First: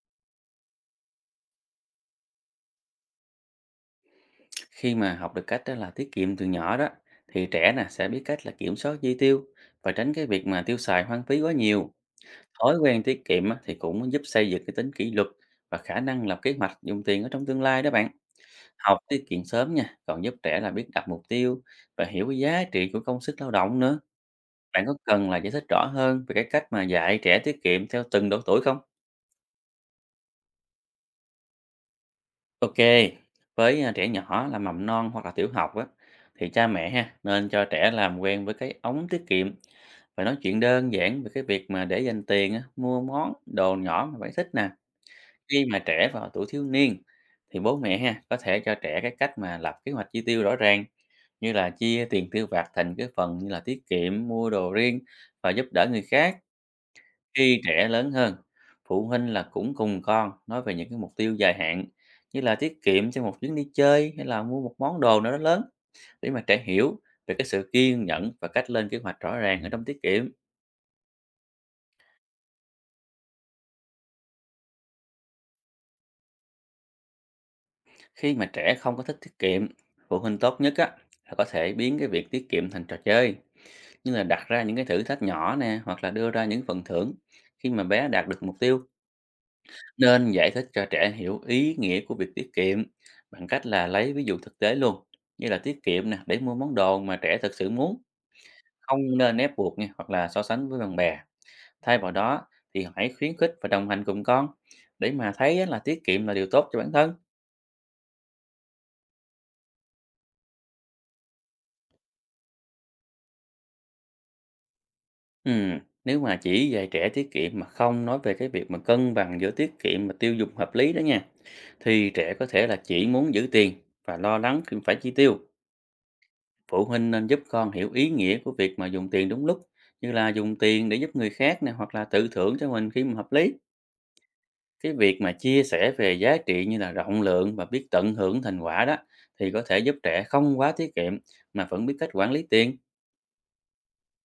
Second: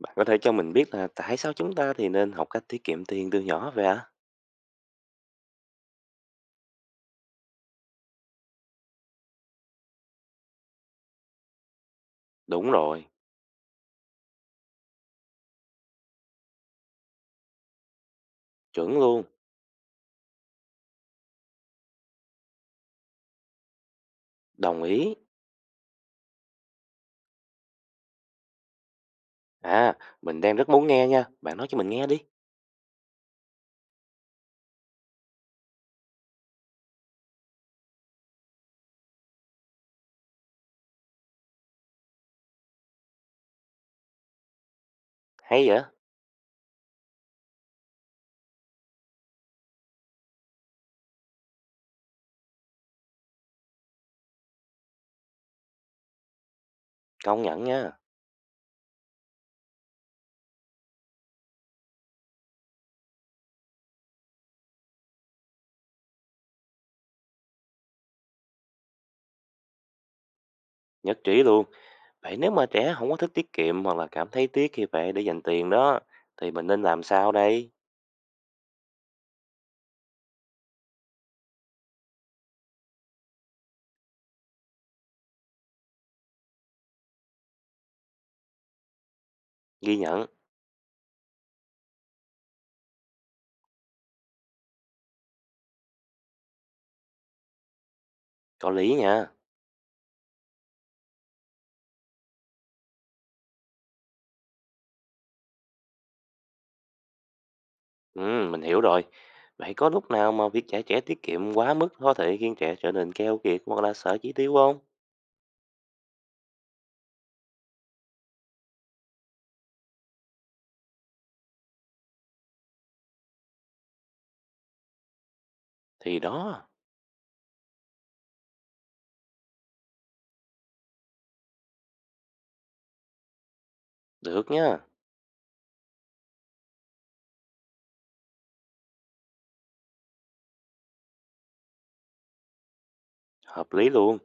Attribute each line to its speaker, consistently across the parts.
Speaker 1: Bạn có thể cho mình biết là tại sao chúng ta thì nên học cách tiết kiệm tiền từ nhỏ vậy ạ?
Speaker 2: Khi mà học được cách đó là tiết kiệm từ nhỏ đó thì trẻ nè sẽ biết cách là kiểm soát chi tiêu và tránh cái việc mà tiêu xài hoang phí quá nhiều.
Speaker 1: Đúng
Speaker 2: Thói quen
Speaker 1: rồi,
Speaker 2: tiết kiệm á, thì cũng giúp xây dựng cái tính kỷ luật và khả năng lập kế hoạch dùng tiền ở trong tương lai đó bạn. Học
Speaker 1: chuẩn luôn,
Speaker 2: tiết kiệm sớm nha, còn giúp trẻ là biết đặt mục tiêu và hiểu cái giá trị của công sức lao động nữa.
Speaker 1: đồng
Speaker 2: Bạn có
Speaker 1: ý.
Speaker 2: cần là giải thích rõ hơn về cái cách mà dạy trẻ tiết kiệm theo từng độ tuổi không?
Speaker 1: À, mình đang rất muốn nghe nha, bạn nói cho mình nghe đi.
Speaker 2: Ok, với à, trẻ nhỏ là mầm non hoặc là tiểu học á, thì cha mẹ ha, nên cho trẻ làm quen với cái ống tiết kiệm và nói chuyện đơn giản về cái việc mà để dành tiền á, mua món đồ nhỏ mà bạn thích nè. Khi
Speaker 1: Hay
Speaker 2: mà
Speaker 1: vậy,
Speaker 2: trẻ vào tuổi thiếu niên thì bố mẹ ha có thể cho trẻ cái cách mà lập kế hoạch chi tiêu rõ ràng, như là chia tiền tiêu vặt thành cái phần như là tiết kiệm, mua đồ riêng và giúp đỡ người khác.
Speaker 1: công
Speaker 2: Khi
Speaker 1: nhận
Speaker 2: trẻ
Speaker 1: nha,
Speaker 2: lớn hơn, phụ huynh là cũng cùng con nói về những cái mục tiêu dài hạn, như là tiết kiệm cho một chuyến đi chơi hay là mua một món đồ nào đó lớn, để mà trẻ hiểu về cái sự kiên nhẫn và cách lên kế hoạch rõ ràng ở trong tiết kiệm.
Speaker 1: nhất trí luôn. Vậy nếu mà trẻ không có thích tiết kiệm hoặc là cảm thấy tiếc khi phải để dành tiền đó, thì mình nên làm sao đây?
Speaker 2: Khi mà trẻ không có thích tiết kiệm, phụ huynh tốt nhất á là có thể biến cái việc tiết kiệm thành trò chơi, như là đặt ra những cái thử thách nhỏ nè hoặc là đưa ra những phần thưởng khi mà bé đạt được mục tiêu.
Speaker 1: Ghi nhận,
Speaker 2: Nên giải thích cho trẻ hiểu ý nghĩa của việc tiết kiệm bằng cách là lấy ví dụ thực tế luôn, như là tiết kiệm nè để mua món đồ mà trẻ thực sự muốn,
Speaker 1: có lý
Speaker 2: không
Speaker 1: nha.
Speaker 2: nên ép buộc nha hoặc là so sánh với bạn bè. Thay vào đó thì hãy khuyến khích và đồng hành cùng con để mà thấy á, là tiết kiệm là điều tốt cho bản thân.
Speaker 1: Ừ, mình hiểu rồi. Vậy có lúc nào mà việc dạy trẻ tiết kiệm quá mức có thể khiến trẻ trở nên keo kiệt hoặc là sợ chi tiêu không?
Speaker 2: Ừm, Nếu mà chỉ dạy trẻ tiết kiệm mà không nói về cái việc mà cân bằng giữa tiết kiệm và tiêu dùng hợp lý đó nha, thì trẻ có thể là chỉ muốn giữ tiền và lo lắng khi phải chi tiêu.
Speaker 1: Thì đó,
Speaker 2: Phụ huynh nên giúp con hiểu ý nghĩa của việc mà dùng tiền đúng lúc, như là dùng tiền để giúp người khác này hoặc là tự thưởng cho mình khi mà hợp lý.
Speaker 1: được nha.
Speaker 2: Cái việc mà chia sẻ về giá trị như là rộng lượng và biết tận hưởng thành quả đó thì có thể giúp trẻ không quá tiết kiệm mà vẫn biết cách quản lý tiền.
Speaker 1: Hợp lý luôn.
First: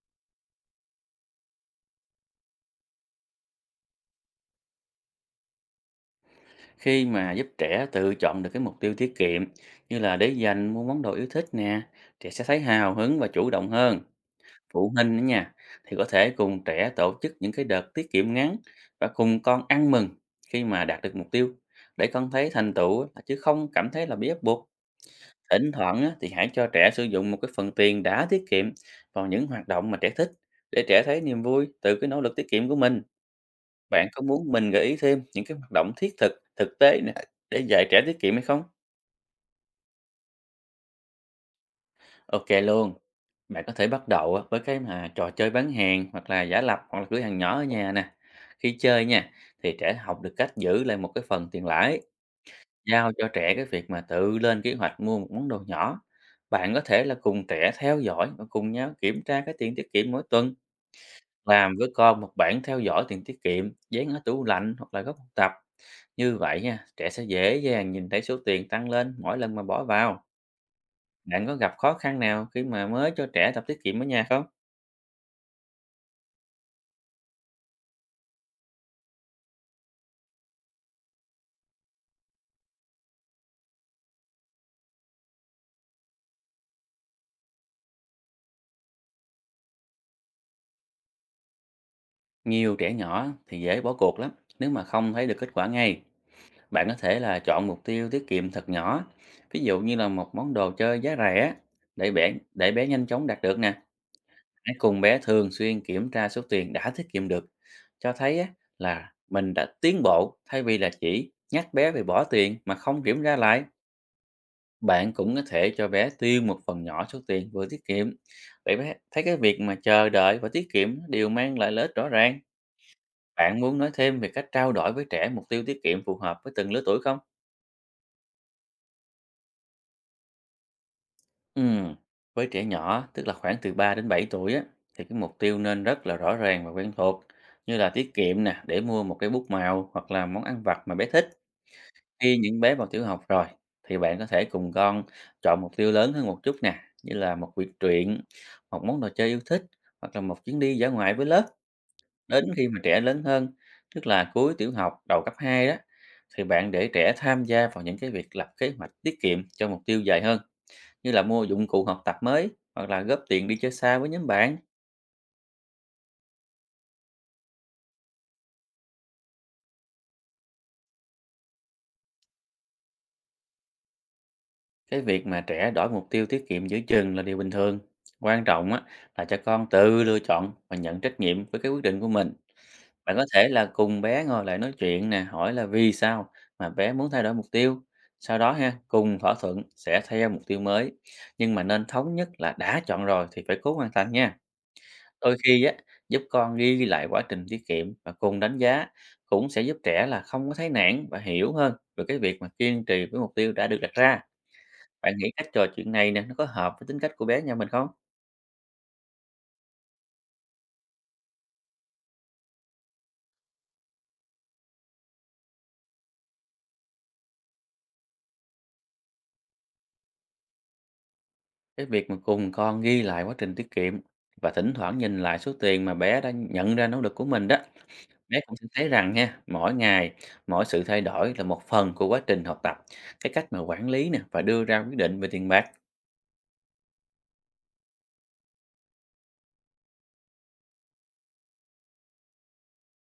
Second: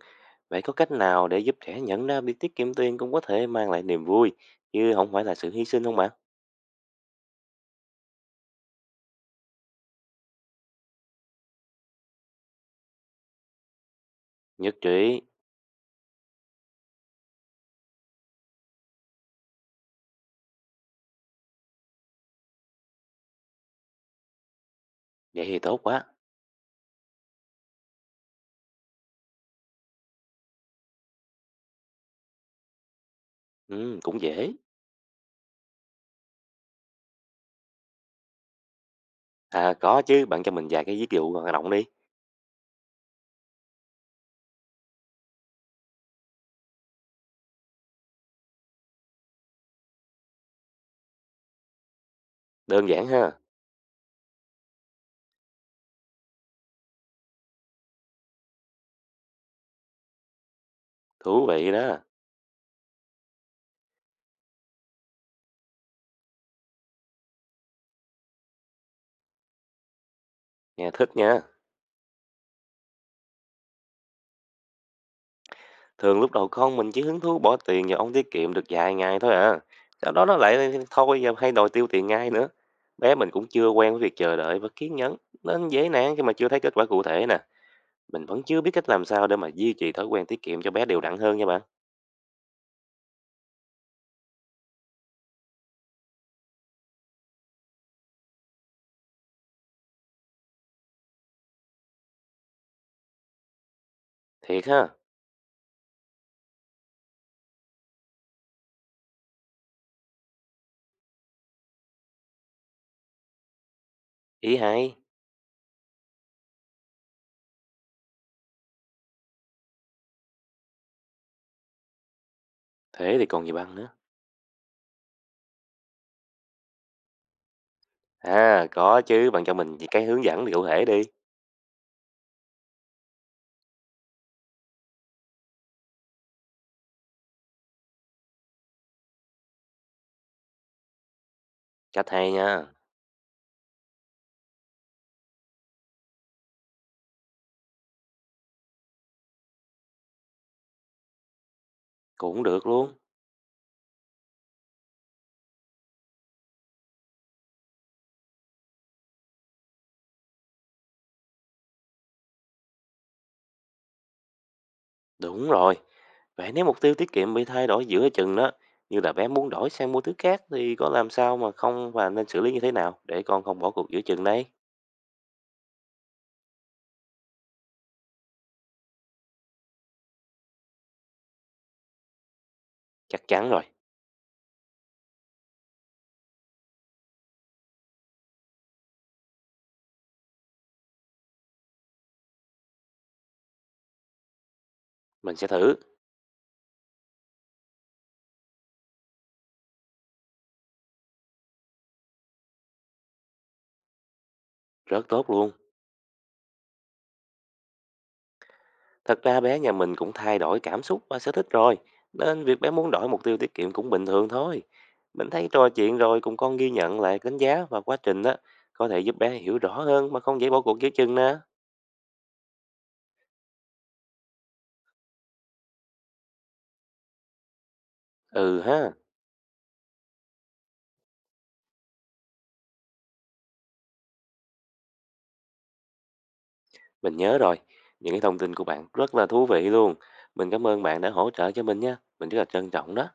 Speaker 1: Vậy có cách nào để giúp trẻ nhận ra việc tiết kiệm tiền cũng có thể mang lại niềm vui, chứ không phải là sự hy sinh không bạn?
Speaker 2: Khi mà giúp trẻ tự chọn được cái mục tiêu tiết kiệm, như là để dành mua món đồ yêu thích nè, trẻ sẽ thấy hào hứng và chủ động hơn.
Speaker 1: Nhất
Speaker 2: Phụ huynh
Speaker 1: trí.
Speaker 2: đó nha, thì có thể cùng trẻ tổ chức những cái đợt tiết kiệm ngắn và cùng con ăn mừng khi mà đạt được mục tiêu, để con thấy thành tựu á, chứ không cảm thấy là bị ép buộc.
Speaker 1: Vậy thì
Speaker 2: Thỉnh
Speaker 1: tốt
Speaker 2: thoảng
Speaker 1: quá.
Speaker 2: á, thì hãy cho trẻ sử dụng một cái phần tiền đã tiết kiệm vào những hoạt động mà trẻ thích, để trẻ thấy niềm vui từ cái nỗ lực tiết kiệm của mình.
Speaker 1: Ừ,
Speaker 2: Bạn
Speaker 1: cũng
Speaker 2: có muốn
Speaker 1: dễ.
Speaker 2: mình gợi ý thêm những cái hoạt động thiết thực, thực tế nè để dạy trẻ tiết kiệm hay không?
Speaker 1: À có chứ, bạn cho mình vài cái ví dụ hoạt động đi.
Speaker 2: Ok luôn. Bạn có thể bắt đầu á, với cái mà trò chơi bán hàng hoặc là giả lập hoặc là cửa hàng nhỏ ở nhà nè. Khi chơi nha thì trẻ học được cách giữ lại một cái phần tiền lãi,
Speaker 1: Đơn giản
Speaker 2: giao cho
Speaker 1: ha,
Speaker 2: trẻ cái việc mà tự lên kế hoạch mua một món đồ nhỏ. Bạn có thể là cùng trẻ theo dõi và cùng nhau kiểm tra cái tiền tiết kiệm mỗi tuần,
Speaker 1: thú vị
Speaker 2: làm với
Speaker 1: đó.
Speaker 2: con một bảng theo dõi tiền tiết kiệm, dán ở tủ lạnh hoặc là góc học tập. Như vậy nha, trẻ sẽ dễ dàng nhìn thấy số tiền tăng lên mỗi lần mà bỏ vào.
Speaker 1: Nghe thích nha.
Speaker 2: Bạn có gặp khó khăn nào khi mà mới cho trẻ tập tiết kiệm ở nhà không?
Speaker 1: Thường lúc đầu con mình chỉ hứng thú bỏ tiền vào ống tiết kiệm được vài ngày thôi à. Sau đó nó lại thôi và hay đòi tiêu tiền ngay nữa. Bé mình cũng chưa quen với việc chờ đợi và kiên nhẫn, nên dễ nản khi mà chưa thấy kết quả cụ thể nè. Mình vẫn chưa biết cách làm sao để mà duy trì thói quen tiết kiệm cho bé đều đặn hơn nha bạn.
Speaker 2: Nhiều trẻ nhỏ thì dễ bỏ cuộc lắm nếu mà không thấy được kết quả ngay. Bạn có thể là chọn mục tiêu tiết kiệm thật nhỏ, ví dụ như là một món đồ chơi giá rẻ, để bé bé nhanh chóng đạt được nè.
Speaker 1: Thiệt
Speaker 2: Hãy
Speaker 1: ha,
Speaker 2: cùng bé thường xuyên kiểm tra số tiền đã tiết kiệm được, cho thấy á, là mình đã tiến bộ thay vì là chỉ nhắc bé về bỏ tiền mà không kiểm tra lại.
Speaker 1: ý hay.
Speaker 2: Bạn cũng có thể cho bé tiêu một phần nhỏ số tiền vừa tiết kiệm, để bé thấy cái việc mà chờ đợi và tiết kiệm đều mang lại lợi ích rõ ràng.
Speaker 1: Thế thì còn gì
Speaker 2: Bạn
Speaker 1: bằng
Speaker 2: muốn nói
Speaker 1: nữa.
Speaker 2: thêm về cách trao đổi với trẻ mục tiêu tiết kiệm phù hợp với từng lứa tuổi không?
Speaker 1: À, có chứ, bạn cho mình cái hướng dẫn cụ thể đi.
Speaker 2: Ừm, Với trẻ nhỏ, tức là khoảng từ 3 đến 7 tuổi á, thì cái mục tiêu nên rất là rõ ràng và quen thuộc, như là tiết kiệm nè, để mua một cái bút màu hoặc là món ăn vặt mà bé thích.
Speaker 1: Cách hay
Speaker 2: Khi những
Speaker 1: nha,
Speaker 2: bé vào tiểu học rồi, thì bạn có thể cùng con chọn mục tiêu lớn hơn một chút nè, như là một quyển truyện, một món đồ chơi yêu thích, hoặc là một chuyến đi dã ngoại với lớp.
Speaker 1: cũng
Speaker 2: Đến
Speaker 1: được
Speaker 2: khi mà
Speaker 1: luôn.
Speaker 2: trẻ lớn hơn, tức là cuối tiểu học, đầu cấp 2 đó, thì bạn để trẻ tham gia vào những cái việc lập kế hoạch tiết kiệm cho mục tiêu dài hơn, như là mua dụng cụ học tập mới, hoặc là góp tiền đi chơi xa với nhóm bạn.
Speaker 1: Đúng rồi. Vậy nếu mục tiêu tiết kiệm bị thay đổi giữa chừng đó, như là bé muốn đổi sang mua thứ khác thì có làm sao mà không và nên xử lý như thế nào để con không bỏ cuộc giữa chừng đấy?
Speaker 2: Cái việc mà trẻ đổi mục tiêu tiết kiệm giữa chừng là điều bình thường. Quan trọng á, là cho con tự lựa chọn và nhận trách nhiệm với cái quyết định của mình. Bạn có
Speaker 1: Chắc
Speaker 2: thể
Speaker 1: chắn rồi,
Speaker 2: là cùng bé ngồi lại nói chuyện nè, hỏi là vì sao mà bé muốn thay đổi mục tiêu. Sau đó ha, cùng thỏa thuận sẽ theo mục tiêu mới. Nhưng mà nên thống nhất là đã chọn rồi thì phải cố hoàn thành nha.
Speaker 1: mình
Speaker 2: Đôi
Speaker 1: sẽ
Speaker 2: khi á,
Speaker 1: thử.
Speaker 2: giúp con ghi lại quá trình tiết kiệm và cùng đánh giá cũng sẽ giúp trẻ là không có thấy nản và hiểu hơn về cái việc mà kiên trì với mục tiêu đã được đặt ra.
Speaker 1: Rất
Speaker 2: Bạn
Speaker 1: tốt
Speaker 2: nghĩ cách
Speaker 1: luôn.
Speaker 2: trò chuyện này nè, nó có hợp với tính cách của bé nhà mình không?
Speaker 1: Thật ra bé nhà mình cũng thay đổi cảm xúc và sở thích rồi, nên việc bé muốn đổi mục tiêu tiết kiệm cũng bình thường thôi. Mình thấy trò chuyện rồi cùng con ghi nhận lại đánh giá và quá trình đó có thể giúp bé hiểu rõ hơn mà không dễ bỏ cuộc giữa chừng nè.
Speaker 2: Cái việc mà cùng con ghi lại quá trình tiết kiệm và thỉnh thoảng nhìn lại số tiền mà bé đã nhận ra nỗ lực của mình đó, bé cũng
Speaker 1: Ừ
Speaker 2: sẽ thấy
Speaker 1: ha,
Speaker 2: rằng nha, mỗi ngày, mỗi sự thay đổi là một phần của quá trình học tập. Cái cách mà quản lý nè và đưa ra quyết định về tiền bạc
Speaker 1: mình nhớ rồi. Những cái thông tin của bạn rất là thú vị luôn. Mình cảm ơn bạn đã hỗ trợ cho mình nha. Mình rất là trân trọng đó.